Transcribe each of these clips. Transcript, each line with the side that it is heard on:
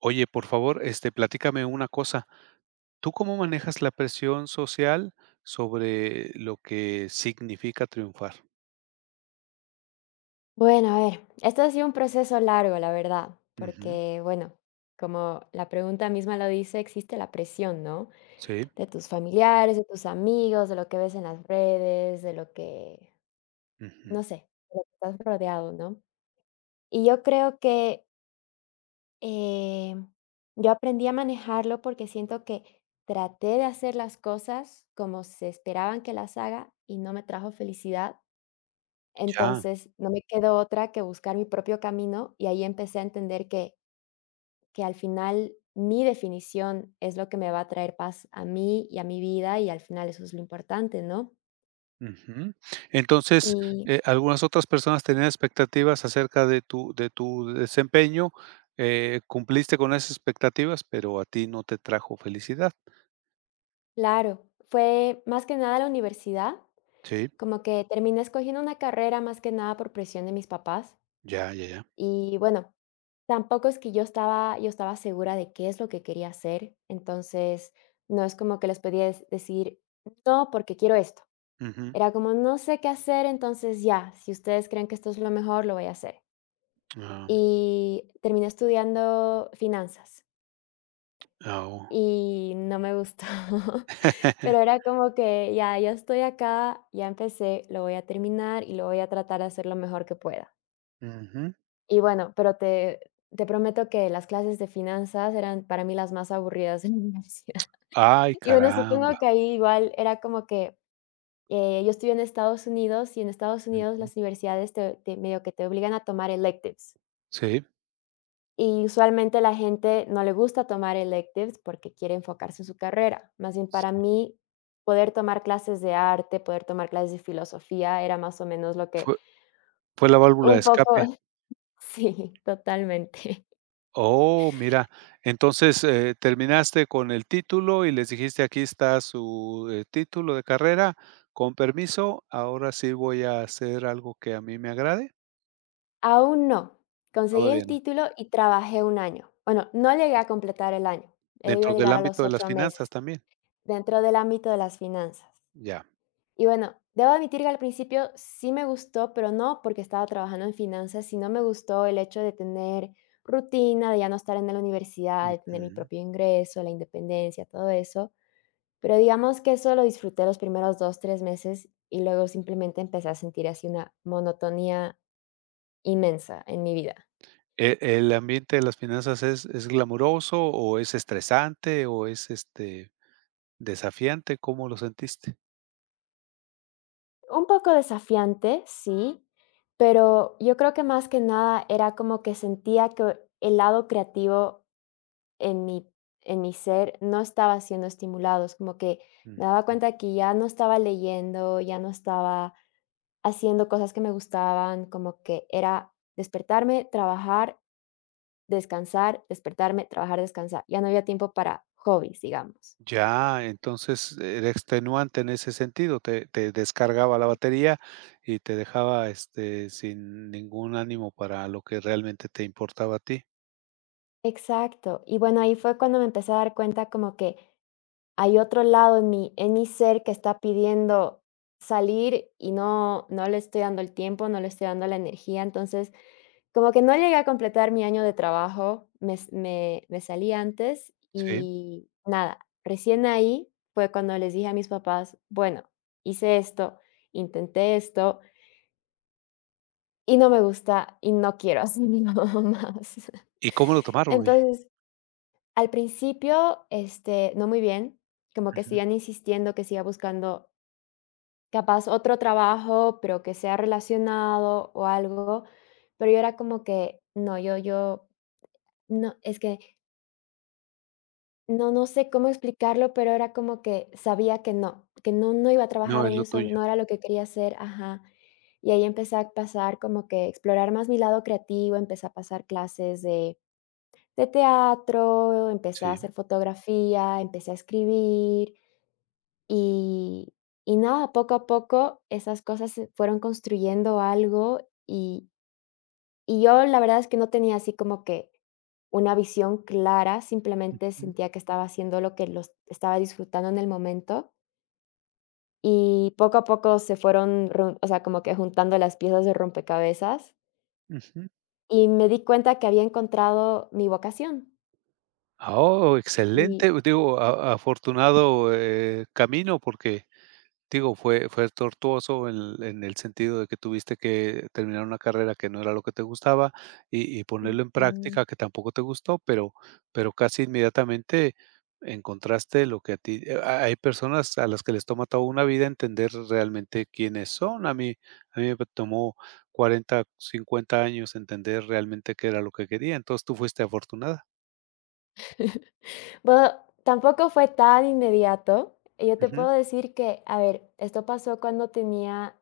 right: Oye, por favor, platícame una cosa. ¿Tú cómo manejas la presión social sobre lo que significa triunfar?
left: Bueno, a ver, esto ha sido un proceso largo, la verdad,
right: Ujú,
left: porque, bueno, como la pregunta misma lo dice, existe la presión, ¿no?
right: sí,
left: De tus familiares, de tus amigos, de lo que ves en las redes, de lo que,
right: ujú,
left: no sé, de lo que estás rodeado, ¿no? Y yo creo que eh, yo aprendí a manejarlo porque siento que traté de hacer las cosas como se esperaban que las haga y no me trajo felicidad.
right: ya,
left: Entonces, no me quedó otra que buscar mi propio camino, y ahí empecé a entender que al final mi definición es lo que me va a traer paz a mí y a mi vida, y al final eso es lo importante, ¿no?
right: ujú. Entonces,
left: Y
right: algunas otras personas tenían expectativas acerca de tu desempeño, cumpliste con esas expectativas, pero a ti no te trajo felicidad.
left: claro, fue más que nada la universidad,
right: Sí,
left: como que terminé escogiendo una carrera más que nada por presión de mis papás,
right: ya, ya, ya.
left: y bueno, tampoco es que yo estaba segura de qué es lo que quería hacer, entonces, no es como que les podía decir: "No, porque quiero esto".
right: Ujú,
left: Era como, no sé qué hacer, entonces ya, si ustedes creen que esto es lo mejor, lo voy a hacer.
right: ah,
left: Y terminé estudiando finanzas
right: ah, oh.
left: y no me gustó, pero era como que ya, ya estoy acá, ya empecé, lo voy a terminar y lo voy a tratar de hacer lo mejor que pueda.
right: Ujú.
left: Y bueno, pero te prometo que las clases de finanzas eran para mí las más aburridas en la universidad.
right: Ay,
left: Y bueno,
right: caramba.
left: supongo que ahí igual era como que, eh, yo estudié en Estados Unidos y en Estados Unidos
right: Ujú.
left: las universidades te medio que te obligan a tomar electives,
right: Sí,
left: y usualmente la gente no le gusta tomar electives porque quiere enfocarse en su carrera. Más bien para
right: sí.
left: mí, poder tomar clases de arte, poder tomar clases de filosofía era más o menos lo que
right: Fue fue la válvula de
left: un poco.
right: escape.
left: Sí, totalmente.
right: Oh, mira. Entonces, terminaste con el título y les dijiste: "Aquí está su, título de carrera, con permiso, ahora sí voy a hacer algo que a mí me agrade".
left: Aún no. Conseguí el
right: Todavía no.
left: título y trabajé un año. Bueno, no llegué a completar el año, iba a
right: Dentro del
left: llegar a los
right: ámbito de las
left: 8
right: finanzas
left: meses,
right: también.
left: dentro del ámbito de las finanzas.
right: Ya.
left: Y bueno, debo admitir que al principio sí me gustó, pero no porque estaba trabajando en finanzas, sino me gustó el hecho de tener rutina, de ya no estar en la universidad, de tener mi
right: Ujú.
left: propio ingreso, la independencia, todo eso. Pero digamos que eso lo disfruté los primeros 2, 3 meses y luego simplemente empecé a sentir así una monotonía inmensa en mi vida.
right: ¿El ambiente de las finanzas es glamuroso o es estresante o es, desafiante? ¿Cómo lo sentiste?
left: Un poco desafiante, sí, pero yo creo que más que nada era como que sentía que el lado creativo en mi en mi ser no estaba siendo estimulados, como que
right: Mm,
left: me daba
right: mm.
left: cuenta que ya no estaba leyendo, ya no estaba haciendo cosas que me gustaban, como que era despertarme, trabajar, descansar, despertarme, trabajar, descansar. Ya no había tiempo para hobbies, digamos.
right: Ya, entonces era extenuante en ese sentido, te descargaba la batería y te dejaba, sin ningún ánimo para lo que realmente te importaba a ti.
left: Exacto. Y bueno, ahí fue cuando me empecé a dar cuenta como que hay otro lado en mi ser que está pidiendo salir y no le estoy dando el tiempo, no le estoy dando la energía. Entonces como que no llegué a completar mi año de trabajo, me s me me salí antes
right: Sí.
left: y nada, recién ahí fue cuando les dije a mis papás: "Bueno, hice esto, intenté esto y no me gusta y no quiero hacerlo más".
right: ¿Y cómo lo tomaron, oye?
left: Entonces, al principio, este, no muy bien, como que
right: Ujú.
left: sigan insistiendo que siga buscando capaz otro trabajo, pero que sea relacionado o algo, pero yo era como que: "No, yo no, es que no, no sé cómo explicarlo, pero era como que sabía que no, que no iba a
right: No
left: trabajar en
right: es lo
left: eso,
right: tuyo.
left: no era lo que quería hacer, ajá. Y ahí empecé a pasar como que explorar más mi lado creativo, empecé a pasar clases de teatro, empecé a
right: Sí.
left: hacer fotografía, empecé a escribir, y y nada, poco a poco esas cosas se fueron construyendo algo y y yo la verdad es que no tenía así como que una visión clara, simplemente
right: Ujú,
left: sentía que estaba haciendo lo que los estaba disfrutando en el momento y poco a poco se fueron, o sea, como que juntando las piezas de rompecabezas
right: ujú.
left: y me di cuenta que había encontrado mi vocación.
right: Ah, oh,
left: Y
right: excelente. Digo, a afortunado, camino, porque digo, fue tortuoso en el sentido de que tuviste que terminar una carrera que no era lo que te gustaba y ponerlo en
left: mm,
right: práctica que tampoco te gustó, pero casi inmediatamente encontraste lo que a ti ha hay personas a las que les toma toda una vida entender realmente quiénes son. A mí me tomó 40 50 años entender realmente qué era lo que quería, entonces tú fuiste afortunada.
left: bueno, tampoco fue tan inmediato. Yo te
right: Ujú,
left: puedo decir que, a ver, esto pasó cuando tenía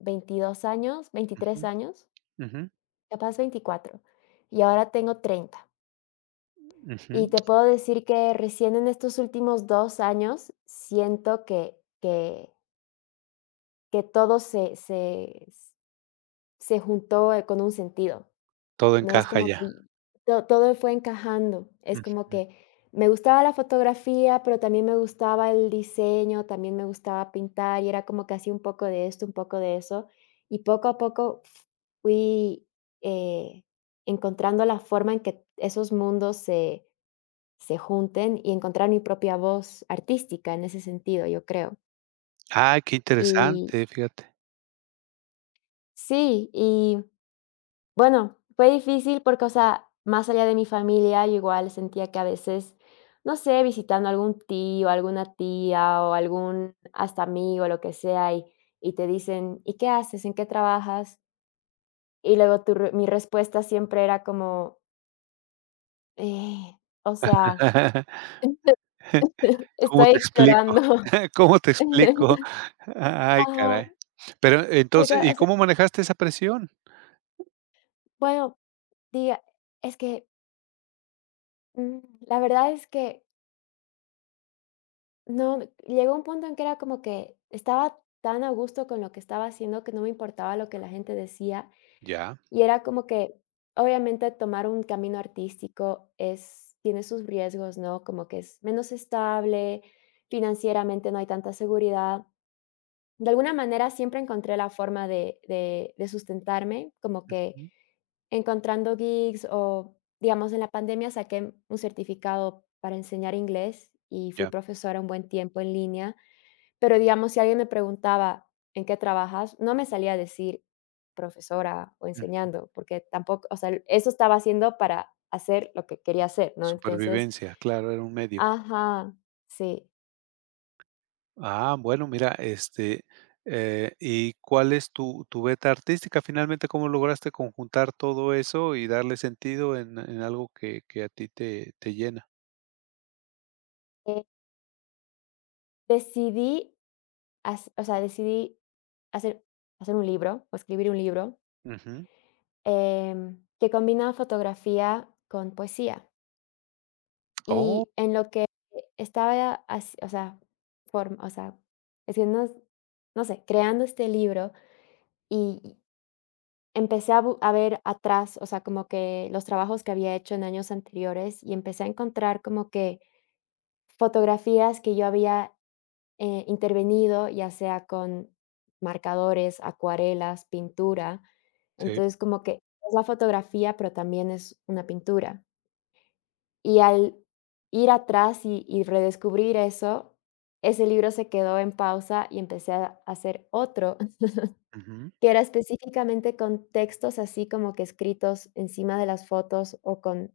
left: 22 años,
right: ujú,
left: 23 años,
right: ujú,
left: capaz 24 y ahora tengo 30. Y
right: ujú.
left: te puedo decir que recién en estos últimos 2 años siento que que que todo se juntó, con un sentido,
right: Todo
left: ¿no? Es
right: encaja
left: como
right: ya.
left: que to todo fue encajando. Es como
right: Ujú.
left: que me gustaba la fotografía, pero también me gustaba el diseño, también me gustaba pintar, y era como que hacía un poco de esto, un poco de eso, y poco a poco fui, eh, encontrando la forma en que esos mundos se junten y encontrar mi propia voz artística en ese sentido, yo creo.
right: Ay, qué
left: Y
right: interesante, fíjate.
left: sí, y bueno, fue difícil porque, o sea, más allá de mi familia, yo igual sentía que a veces, no sé, visitando algún tío, alguna tía o algún hasta amigo, lo que sea, y te dicen, ¿y qué haces? ¿En qué trabajas? Y luego mi respuesta siempre era como, "Eh, o sea,
right: Ajá. ¿Cómo
left: estoy
right: te explico?
left: explorando".
right: ¿Cómo te explico? Ay,
left: Ajá,
right: caray. Pero
left: porque,
right: entonces, ¿y
left: o sea,
right: cómo manejaste esa presión?
left: bueno, diga, es que, mm, la verdad es que no, llegó un punto en que era como que estaba tan a gusto con lo que estaba haciendo que no me importaba lo que la gente decía,
right: Ya,
left: y era como que, obviamente, tomar un camino artístico es tiene sus riesgos, ¿no? Como que es menos estable, financieramente no hay tanta seguridad. De alguna manera siempre encontré la forma de sustentarme, como que
right: mm,
left: encontrando gigs o, digamos, en la pandemia saqué un certificado para enseñar inglés y fui
right: ya,
left: profesora un buen tiempo en línea, pero, digamos, si alguien me preguntaba: "¿En qué trabajas?", no me salía a decir profesora o
right: mm,
left: enseñando, porque tampoco, o sea, eso estaba haciendo para hacer lo que quería hacer, ¿no? Entonces
right: supervivencia, claro, era un medio.
left: ajá, sí.
right: Ah, bueno, mira, ¿y cuál es tu beta artística? Finalmente, ¿cómo lograste conjuntar todo eso y darle sentido en algo que a ti te llena?
left: Eh, Decidí hac o sea, decidí hacer hacer un libro o escribir un libro
right: Ujú.
left: que combinaba fotografía con poesía.
right: Oh,
left: Y en lo que estaba, o sea, o sea, es que no, no sé, creando este libro y empecé a, a ver atrás, o sea, como que los trabajos que había hecho en años anteriores y empecé a encontrar como que fotografías que yo había intervenido, ya sea con marcadores, acuarelas, pintura.
right: sí,
left: Entonces, como que es la fotografía, pero también es una pintura. Y al ir atrás y redescubrir eso, ese libro se quedó en pausa y empecé a hacer otro, que era específicamente con textos así como que escritos encima de las fotos o con,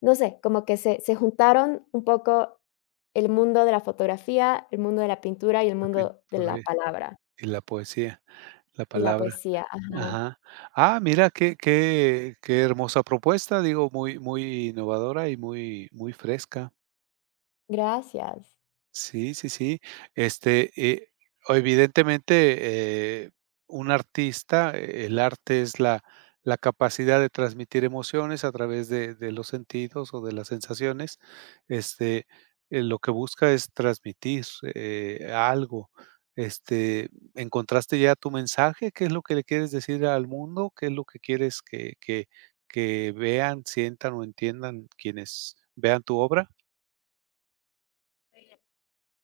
left: no sé, como que se juntaron un poco el mundo de la fotografía, el mundo de la pintura y el
right: la
left: mundo de la
right: pintura y
left: palabra
right: la poesía, la
left: y la
right: palabra.
left: poesía. Ajá,
right: Ajá. Ah, mira, qué hermosa propuesta, digo, muy innovadora y muy fresca.
left: gracias.
right: Sí, sí, sí. Este, eh, o evidentemente, un artista, el arte es la capacidad de transmitir emociones a través de los sentidos o de las sensaciones. Este, lo que busca es transmitir, algo. ¿Encontraste ya tu mensaje? ¿Qué es lo que le quieres decir al mundo? ¿Qué es lo que quieres que vean, sientan o entiendan quienes vean tu obra?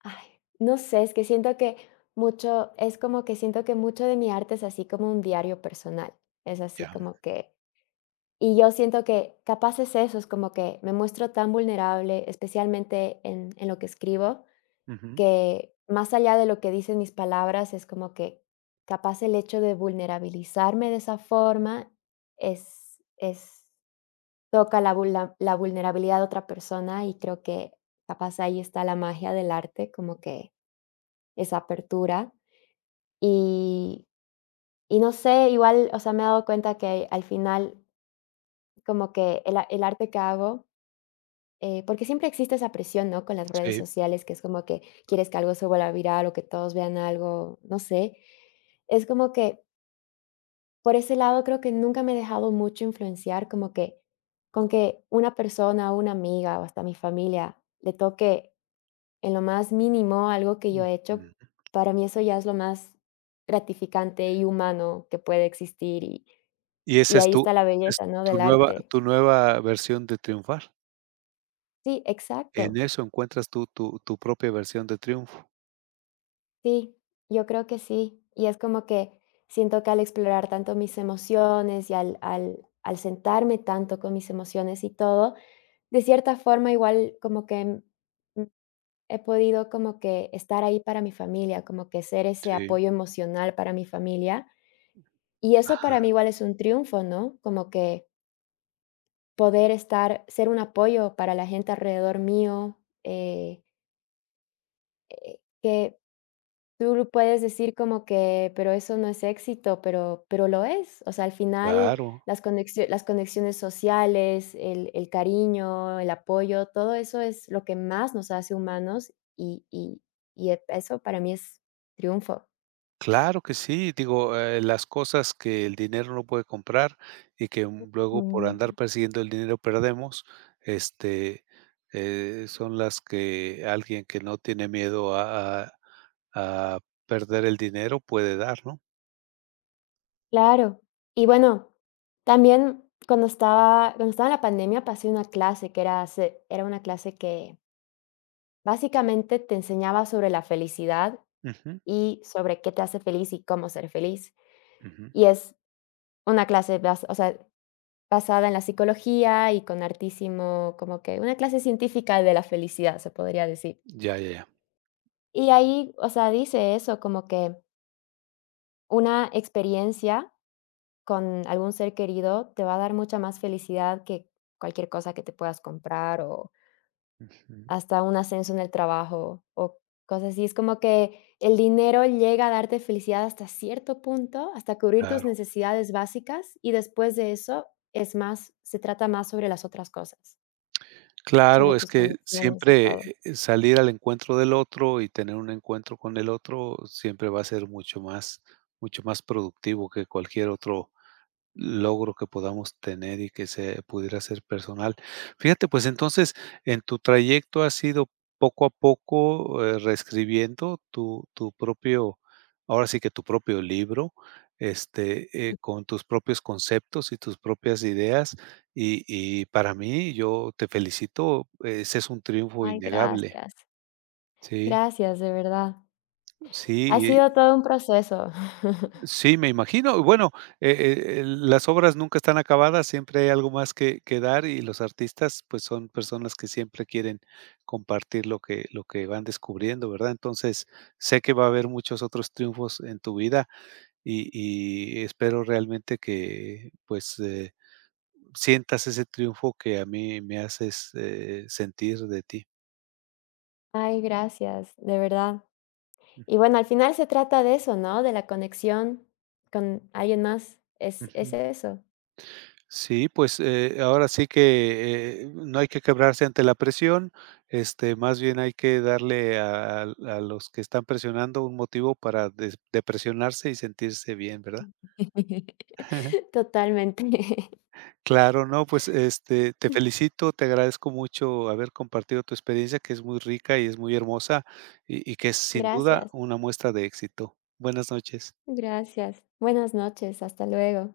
left: Ay, no sé, es que siento que mucho, es como que siento que mucho de mi arte es así como un diario personal, es así
right: Ya.
left: como que, y yo siento que capaz es eso, es como que me muestro tan vulnerable, especialmente en lo que escribo,
right: Ujú.
left: que más allá de lo que dicen mis palabras, es como que capaz el hecho de vulnerabilizarme de esa forma es, toca la, la vulnerabilidad de otra persona y creo que capaz ahí está la magia del arte, como que esa apertura. Y y no sé, igual, o sea, me he dado cuenta que al final como que el arte que hago, porque siempre existe esa presión, ¿no?, con las redes
right: Sí.
left: sociales, que es como que quieres que algo se vuelva viral o que todos vean algo, no sé. Es como que por ese lado creo que nunca me he dejado mucho influenciar, como que con que una persona, una amiga o hasta mi familia le toque en lo más mínimo, algo que yo
right: Ujú.
left: he hecho, para mí eso ya es lo más gratificante y humano que puede existir, y
right: Y
left: y
right: esa es
left: ahí está la
right: es
left: belleza, ¿no?,
right: tu
left: del
right: nueva
left: arte.
right: versión de triunfar.
left: Sí,
right: En
left: exacto.
right: eso encuentras tú tu propia versión de triunfo.
left: Sí, yo creo que sí. Y es como que siento que al explorar tanto mis emociones y al sentarme tanto con mis emociones y todo, de cierta forma igual como que, mm, he podido como que estar ahí para mi familia, como que ser ese
right: Sí.
left: apoyo emocional para mi familia. Y eso para
right: Ajá,
left: mí igual es un triunfo, ¿no? Como que poder estar, ser un apoyo para la gente alrededor mío, eh, que tú lo puedes decir como que, pero eso no es éxito, pero lo es. O sea, al final
right: claro.
left: las conexiones sociales, el cariño, el apoyo, todo eso es lo que más nos hace humanos y eso para mí es triunfo.
right: Claro que sí. Digo, las cosas que el dinero no puede comprar y que, luego por andar
left: Mm.
right: persiguiendo el dinero perdemos, este, son las que alguien que no tiene miedo a perder el dinero puede dar, ¿no?
left: Claro. Y bueno, también cuando estaba en la pandemia pasé una clase que era una clase que básicamente te enseñaba sobre la felicidad
right: Ujú,
left: y sobre qué te hace feliz y cómo ser feliz.
right: ujú.
left: Y es una clase bas o sea, basada en la psicología y con artísimo como que una clase científica de la felicidad, se podría decir.
right: Ya, ya, ya.
left: Y ahí, o sea, dice eso, como que una experiencia con algún ser querido, te va a dar mucha más felicidad que cualquier cosa que te puedas comprar, o
right: Ujú,
left: hasta un ascenso en el trabajo, o cosas así. Es como que el dinero llega a darte felicidad hasta cierto punto, hasta cubrir tus
right: claro.
left: necesidades básicas, y después de eso es más se trata más sobre las otras cosas, sobre
right: Claro, es
left: tus
right: que
left: conexiones y
right: siempre,
left: todo.
right: salir al encuentro del otro y tener un encuentro con el otro siempre va a ser mucho más productivo que cualquier otro logro que podamos tener y que se pudiera ser personal. Fíjate, pues entonces, en tu trayecto has ido poco a poco reescribiendo tu propio, ahora sí que tu propio libro, con tus propios conceptos y tus propias ideas. Y para mí, yo te felicito, ese es un triunfo
left: Ay,
right: innegable.
left: gracias.
right: Sí,
left: Gracias, de verdad. Ha
right: sí,
left: sido todo un proceso.
right: sí, me imagino. Bueno, las obras nunca están acabadas, siempre hay algo más que dar y los artistas pues son personas que siempre quieren compartir lo que van descubriendo, ¿verdad? Entonces, sé que va a haber muchos otros triunfos en tu vida y espero realmente que pues sientas ese triunfo que a mí me haces sentir de ti.
left: Ay, gracias, de verdad. Y bueno, al final se trata de eso, ¿no? De la conexión con alguien más. Es
right: Ujú.
left: eso.
right: Sí, pues, ahora sí que, no hay que quebrarse ante la presión, más bien hay que darle a los que están presionando un motivo para des depresionarse y sentirse bien, ¿verdad?
left: Totalmente.
right: Claro, no, pues, te felicito, te agradezco mucho haber compartido tu experiencia, que es muy rica y es muy hermosa, y que es sin duda
left: Gracias,
right: una muestra de éxito. Buenas noches.
left: gracias. Buenas noches, hasta luego.